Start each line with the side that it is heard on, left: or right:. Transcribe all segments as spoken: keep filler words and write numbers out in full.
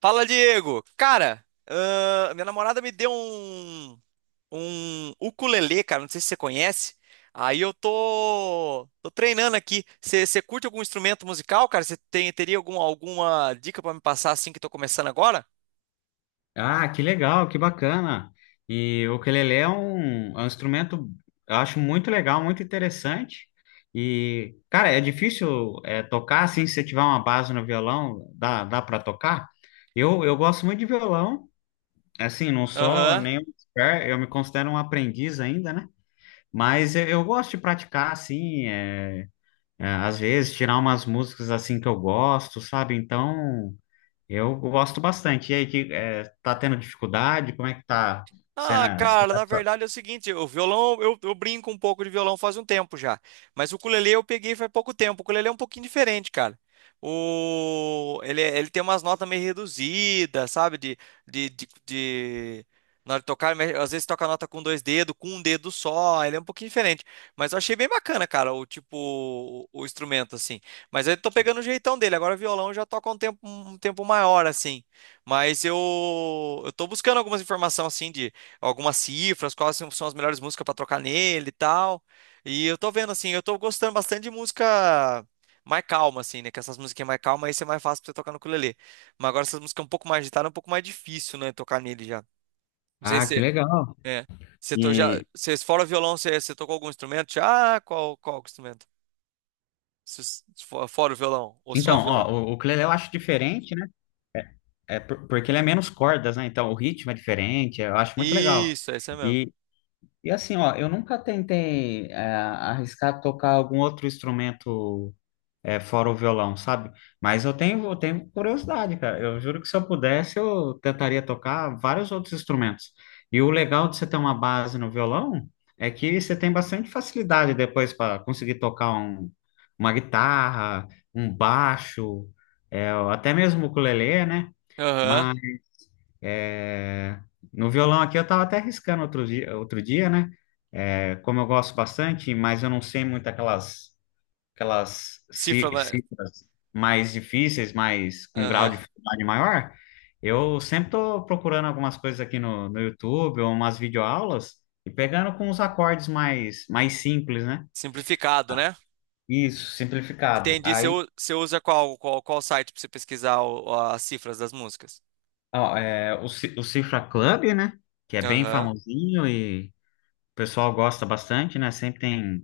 right: Fala, Diego! Cara, ahn, minha namorada me deu um, um ukulele, cara, não sei se você conhece. Aí eu tô, tô treinando aqui. Você você curte algum instrumento musical, cara? Você tem, teria algum, alguma dica pra me passar assim que tô começando agora?
left: Ah, que legal, que bacana. E o ukulele é um, é um instrumento, eu acho muito legal, muito interessante. E, cara, é difícil é, tocar assim, se você tiver uma base no violão, dá, dá para tocar? Eu, eu gosto muito de violão, assim, não sou
right: Aham.
left: nenhum expert, eu me considero um aprendiz ainda, né? Mas eu, eu gosto de praticar, assim, é, é, às vezes tirar umas músicas assim que eu gosto, sabe? Então. Eu gosto bastante. E aí, que, é, tá tendo dificuldade? Como é que tá sendo?
right: Ah,
left: A- você
right: cara, na
left: tá-
right: verdade é o seguinte, o violão, eu, eu brinco um pouco de violão faz um tempo já, mas o ukulele eu peguei faz pouco tempo, o ukulele é um pouquinho diferente, cara. O, ele, é- ele tem umas notas meio reduzidas, sabe, de, de, de, de- na hora de tocar, mas às vezes toca a nota com dois dedos, com um dedo só, ele é um pouquinho diferente, mas eu achei bem bacana, cara, o tipo, o, o instrumento, assim, mas eu tô pegando o jeitão dele, agora o violão eu já toca um tempo, um tempo maior, assim, mas eu, eu tô buscando algumas informações, assim, de algumas cifras, quais são são as melhores músicas para trocar nele e tal. E eu tô vendo assim, eu tô gostando bastante de música mais calma assim, né? Que essas musiquinhas mais calmas aí ser mais fácil pra você tocar no ukulele. Mas agora essas músicas um pouco mais agitadas, é um pouco mais difícil, né, tocar nele já. Não sei
left: Ah, que
right: se
left: legal.
right: é. Você to, já,
left: E
right: você, fora o violão, você, você tocou algum instrumento? Já? Ah, Qual, qual instrumento? Se- se for- Fora o violão ou só
left: então,
right: o violão?
left: ó, o, o ukulele eu acho diferente, né? É por- porque ele é menos cordas, né? Então o ritmo é diferente. Eu acho muito legal.
right: Isso, é isso aí mesmo.
left: E, e assim, ó, eu nunca tentei é, arriscar tocar algum outro instrumento, é, fora o violão, sabe? Mas eu tenho, eu tenho curiosidade, cara. Eu juro que se eu pudesse, eu tentaria tocar vários outros instrumentos. E o legal de você ter uma base no violão é que você tem bastante facilidade depois para conseguir tocar um- uma guitarra, um baixo, é, até mesmo o ukulele, né?
right: Aham.
left: Mas é, no violão aqui eu estava até arriscando outro dia, outro dia, né? É, como eu gosto bastante, mas eu não sei muito aquelas aquelas
right: Cifra,
left: ci-
right: ma-
left: cifras mais difíceis, mas com grau
right: aham.
left: de dificuldade maior, eu sempre estou procurando algumas coisas aqui no, no YouTube, ou umas videoaulas, e pegando com os acordes mais, mais simples, né?
right: Simplificado, né?
left: Isso, simplificado.
right: Entendi. Você,
left: Aí,
right: u- você usa qual, qual, qual site para você pesquisar o- as cifras das músicas?
left: ó, é, o, Ci- o Cifra Club, né? Que é bem
right: Aham.
left: famosinho e o pessoal gosta bastante, né? Sempre tem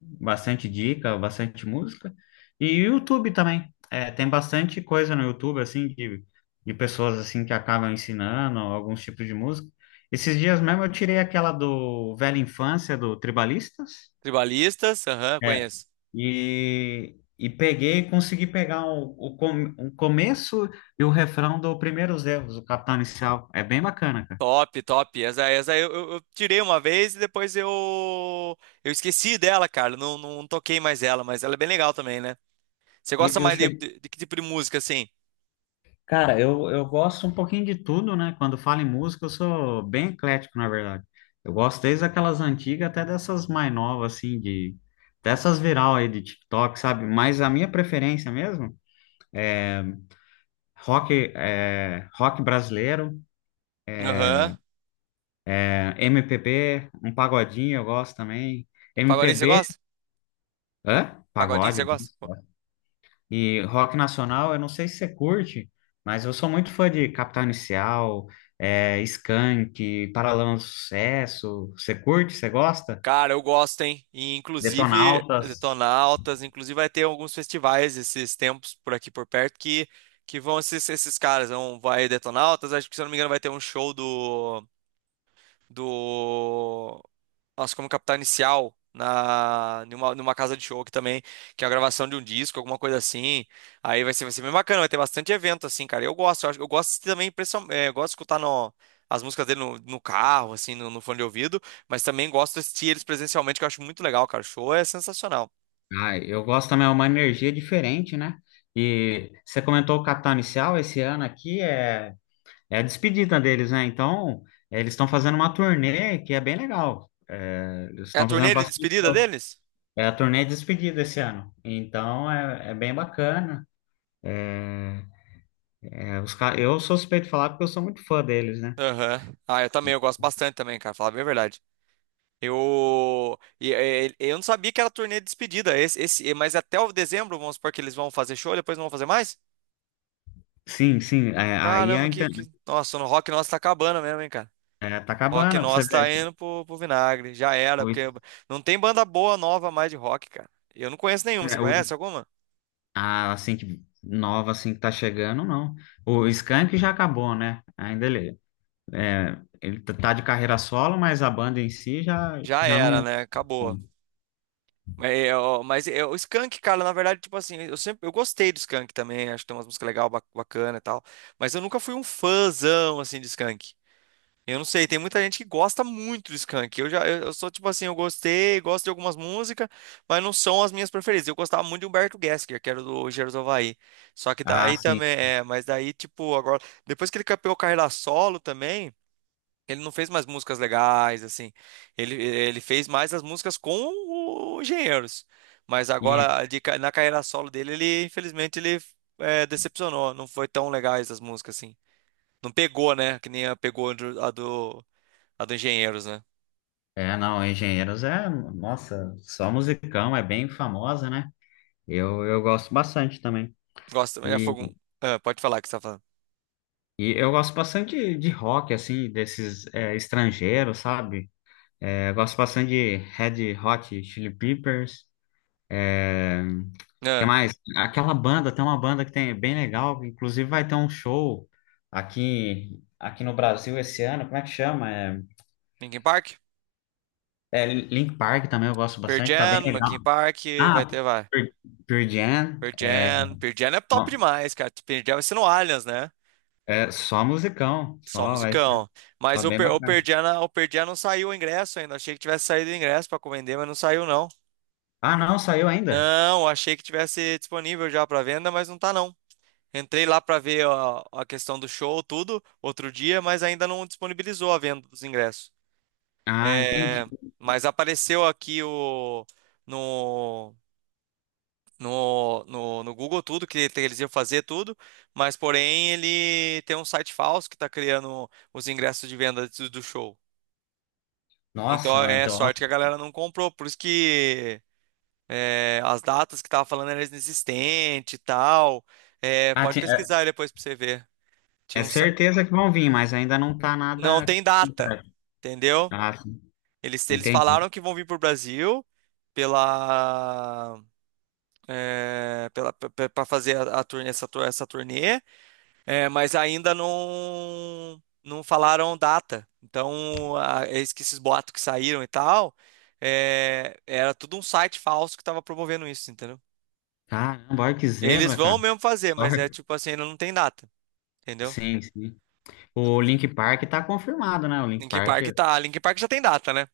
left: bastante dica, bastante música. E YouTube também. É, tem bastante coisa no YouTube, assim, de, de pessoas, assim, que acabam ensinando alguns tipos de música. Esses dias mesmo eu tirei aquela do Velha Infância, do Tribalistas,
right: Tribalistas? Aham,
left: é,
right: conheço.
left: e, e peguei, e consegui pegar o, o, com- o começo e o refrão do Primeiros Erros, o Capital Inicial. É bem bacana, cara.
right: Top, top. Essa, essa eu, eu- eu tirei uma vez e depois eu, eu esqueci dela, cara. Não, não toquei mais ela, mas ela é bem legal também, né? Você
left: E,
right: gosta
left: e o
right: mais de,
left: se-
right: de, de que tipo de música, assim?
left: Cara, eu, eu gosto um pouquinho de tudo, né? Quando falo em música, eu sou bem eclético, na verdade. Eu gosto desde aquelas antigas até dessas mais novas, assim, de... Dessas viral aí de TikTok, sabe? Mas a minha preferência mesmo, rock, é, rock brasileiro,
right: Aham.
left: é, M P B, um pagodinho eu gosto também.
right: Pagodinho você
left: M P B,
right: gosta?
left: hã?
right: Pagodinho
left: Pagode,
right: você
left: eu
right: gosta?
left: gosto. E rock nacional, eu não sei se você curte, mas eu sou muito fã de Capital Inicial, é, Skank, Paralamas do Sucesso. Você curte? Você gosta?
right: Cara, eu gosto, hein? E, inclusive,
left: Detonautas.
right: Detonautas, inclusive vai ter alguns festivais esses tempos por aqui por perto que, que vão ser esses, esses caras. Vão, vai Detonautas, acho que se eu não me engano vai ter um show do, do nossa, como Capital Inicial na numa, numa casa de show que também, que é a gravação de um disco, alguma coisa assim. Aí vai ser, vai ser bem bacana, vai ter bastante evento assim, cara. Eu gosto, eu, acho- eu gosto também, principal- é, eu gosto de escutar no- as músicas dele no, no carro, assim, no, no fone de ouvido, mas também gosto de assistir eles presencialmente, que eu acho muito legal, cara. O show é sensacional.
left: Ah, eu gosto também, é uma energia diferente, né? E você comentou o Capital Inicial, esse ano aqui é, é a despedida deles, né? Então, eles estão fazendo uma turnê que é bem legal. É, eles
right: É a
left: estão fazendo
right: turnê de
left: bastante
right: despedida
left: show.
right: deles?
left: É a turnê de despedida esse ano. Então, é é bem bacana. É, os ca- eu sou suspeito de falar porque eu sou muito fã deles, né?
right: Aham. Ah, eu também, eu gosto bastante também, cara, falar bem a verdade. Eu, e- e- eu não sabia que era turnê de despedida. Esse, esse, mas até o dezembro, vamos supor que eles vão fazer show, depois não vão fazer mais?
left: Sim, sim. é, aí a
right: Caramba, que,
left: inter-
right: que... nossa, no rock nosso tá acabando mesmo, hein, cara?
left: é, tá
right: Rock
left: acabando, você
right: nosso
left: vê
right: tá indo pro, pro vinagre. Já era,
left: o,
right: porque não tem banda boa nova mais de rock, cara. Eu não conheço nenhuma. Você
left: é, o-
right: conhece alguma?
left: a, assim, que nova assim que tá chegando, não. O Skank já acabou, né? Ainda ele, é, ele tá tá de carreira solo, mas a banda em si já,
right: Já
left: já
right: era,
left: não.
right: né? Acabou. Mas, eu- mas eu- o Skank, cara, na verdade, tipo assim, eu sempre eu gostei do Skank também. Acho que tem umas músicas legais, bacana e tal. Mas eu nunca fui um fãzão, assim, de Skank. Eu não sei, tem muita gente que gosta muito do Skank. Eu já, eu, eu sou tipo assim, eu gostei, gosto de algumas músicas, mas não são as minhas preferidas. Eu gostava muito de Humberto Gessinger, que era do Engenheiros do Havaí. Só que
left: Ah,
right: daí
left: sim.
right: também, é, mas daí tipo, agora, depois que ele campeou carreira solo também, ele não fez mais músicas legais, assim. Ele, ele fez mais as músicas com o Engenheiros. Mas
left: E,
right: agora, de ca- na carreira solo dele, ele, infelizmente, ele é, decepcionou. Não foi tão legais as músicas, assim. Não pegou, né? Que nem a pegou a do a do Engenheiros, né?
left: é, não, Engenheiros é, nossa, só musicão, é bem famosa, né? Eu, eu gosto bastante também.
right: Gosto também da
left: E
right: Fogo. Ah, pode falar o que você tá falando.
left: E eu gosto bastante de, de rock, assim, desses é, estrangeiros, sabe? É, eu gosto bastante de Red Hot Chili Peppers. É, que
right: Ah,
left: mais? Aquela banda, tem uma banda que tem é bem legal, inclusive vai ter um show aqui, aqui no Brasil esse ano. Como é que chama? É,
right: Linkin Park?
left: é Linkin Park também eu gosto
right: Pearl
left: bastante, tá bem
right: Jam,
left: legal.
right: Linkin Park, vai
left: Ah,
right: ter, vai.
left: Pearl Pearl Jam.
right: Pearl Jam, Pearl Jam é top
left: Ó,
right: demais, cara. Pearl Jam vai ser no Allianz, né?
left: é só musicão,
right: Só
left: só vai ser,
right: musicão.
left: só
right: Mas o,
left: bem
right: Per- o
left: bacana.
right: Pearl Jam, o Pearl Jam não saiu o ingresso ainda. Achei que tivesse saído o ingresso pra vender, mas não saiu, não.
left: Ah, não, saiu ainda?
right: Não, achei que tivesse disponível já pra venda, mas não tá, não. Entrei lá pra ver a, a questão do show, tudo, outro dia, mas ainda não disponibilizou a venda dos ingressos.
left: Ah, entendi.
right: É, mas apareceu aqui o no, no, no, no Google tudo que te- eles iam fazer tudo, mas porém ele tem um site falso que está criando os ingressos de venda do do show.
left: Nossa,
right: Então
left: mas
right: é
left: então.
right: sorte que a galera não comprou, por isso que é, as datas que tava falando eram inexistentes e tal. É,
left: Ah,
right: pode
left: ti- é,
right: pesquisar aí depois para você ver. Tinha
left: é
right: um, sa-
left: certeza que vão vir, mas ainda não tá
right: não
left: nada.
right: tem data, entendeu?
left: Ah, sim,
right: Eles, eles
left: entendi.
right: falaram que vão vir pro Brasil pela é, para fazer a, a turnê, essa, tur- essa turnê, é, mas ainda não não falaram data. Então, a, eis que esses boatos que saíram e tal, é, era tudo um site falso que estava promovendo isso, entendeu?
left: Caramba, olha que
right: Eles
left: zebra,
right: vão
left: cara.
right: mesmo fazer, mas é
left: Sorte.
right: tipo assim, ainda não tem data, entendeu?
left: Sim, sim. O Link Park tá confirmado, né? O Link
right: Linkin
left: Park
right: Park tá, Linkin Park já tem data, né?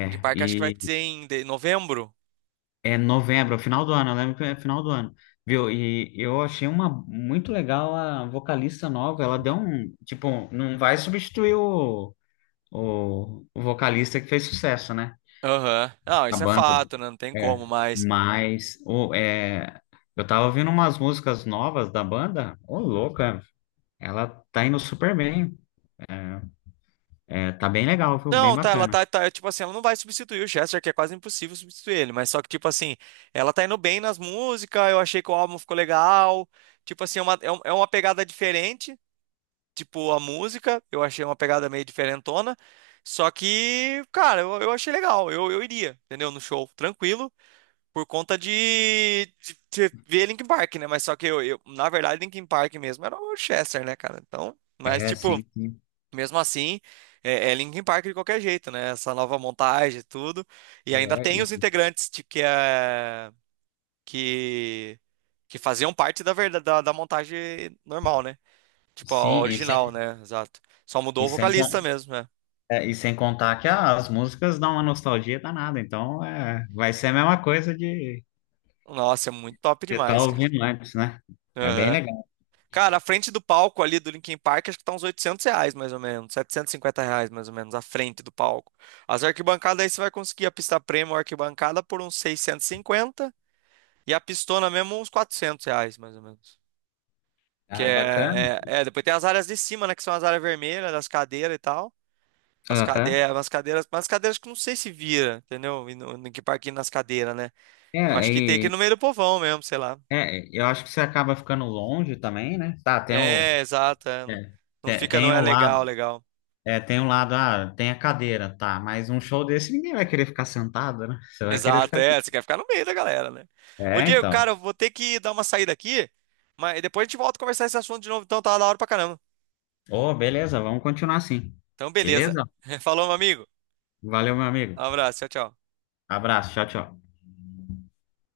right: Linkin Park acho que vai ser
left: E
right: em de- novembro.
left: é novembro, é final do ano, eu lembro que é final do ano. Viu? E eu achei uma muito legal a vocalista nova. Ela deu um. Tipo, não vai substituir o, o, o vocalista que fez sucesso, né?
right: Aham. Não,
left: A
right: isso é
left: banda.
right: fato, né? Não tem como,
left: É,
right: mas
left: mas ô, é, eu tava ouvindo umas músicas novas da banda, ô louca, ela tá indo super bem, é, tá bem legal, viu? Bem
right: não, tá, ela
left: bacana.
right: tá, tá, tipo assim, ela não vai substituir o Chester, que é quase impossível substituir ele, mas só que, tipo assim, ela tá indo bem nas músicas, eu achei que o álbum ficou legal, tipo assim, é uma, é um- é uma pegada diferente, tipo, a música, eu achei uma pegada meio diferentona, só que, cara, eu, eu achei legal, eu, eu iria, entendeu, no show, tranquilo, por conta de, de, de ver Linkin Park, né, mas só que eu, eu, na verdade, Linkin Park mesmo era o Chester, né, cara, então, mas,
left: É,
right: tipo,
left: sim, sim.
right: mesmo assim, é, é Linkin Park de qualquer jeito, né? Essa nova montagem e tudo. E ainda
left: É,
right: tem os
left: e,
right: integrantes de, que, é, que, que faziam parte da, verda- da, da montagem normal, né? Tipo, a
left: sim, e sem,
right: original, né? Exato. Só
left: e,
right: mudou o
left: sem,
right: vocalista
left: con-
right: mesmo, né?
left: é, e sem contar que as músicas dão uma nostalgia danada, então é, vai ser a mesma coisa de
right: Nossa, é muito top
left: estar
right: demais, cara.
left: ouvindo antes, né? É bem
right: Aham.
left: legal,
right: Cara, a frente do palco ali do Linkin Park, acho que tá uns oitocentos reais, mais ou menos. Setecentos e cinquenta reais, mais ou menos, a frente do palco. As arquibancadas aí você vai conseguir a pista premium, arquibancada por uns seiscentos e cinquenta. E a pistona mesmo, uns quatrocentos reais, mais ou menos. Que
left: é bacana.
right: é, é, é, depois tem as áreas de cima, né? Que são as áreas vermelhas, das cadeiras e tal. As
left: Aham.
right: cadeiras, as cadeiras, mas as cadeiras que eu não sei se vira, entendeu? E no, no, que parquinho nas cadeiras, né?
left: É,
right: Eu acho que tem que ir
left: e
right: no meio do povão mesmo, sei lá.
left: é, eu acho que você acaba ficando longe também, né? Tá, tem o,
right: É, exato. é, não,
left: é,
right: não
left: te-
right: fica, não
left: tem
right: é
left: o
right: legal,
left: lado.
right: legal.
left: É, tem um lado, ah, tem a cadeira, tá, mas um show desse ninguém vai querer ficar sentado, né? Você vai querer
right: Exato,
left: ficar. de-
right: é. Você quer ficar no meio da galera, né? Ô,
left: É,
right: Diego,
left: então.
right: cara, eu vou ter que dar uma saída aqui, mas depois a gente volta a conversar esse assunto de novo, então tá da hora pra caramba.
left: Ô, beleza, vamos continuar assim.
right: Então, beleza.
left: Beleza?
right: Falou, meu amigo.
left: Valeu, meu amigo.
right: Um abraço, tchau, tchau.
left: Abraço, tchau, tchau.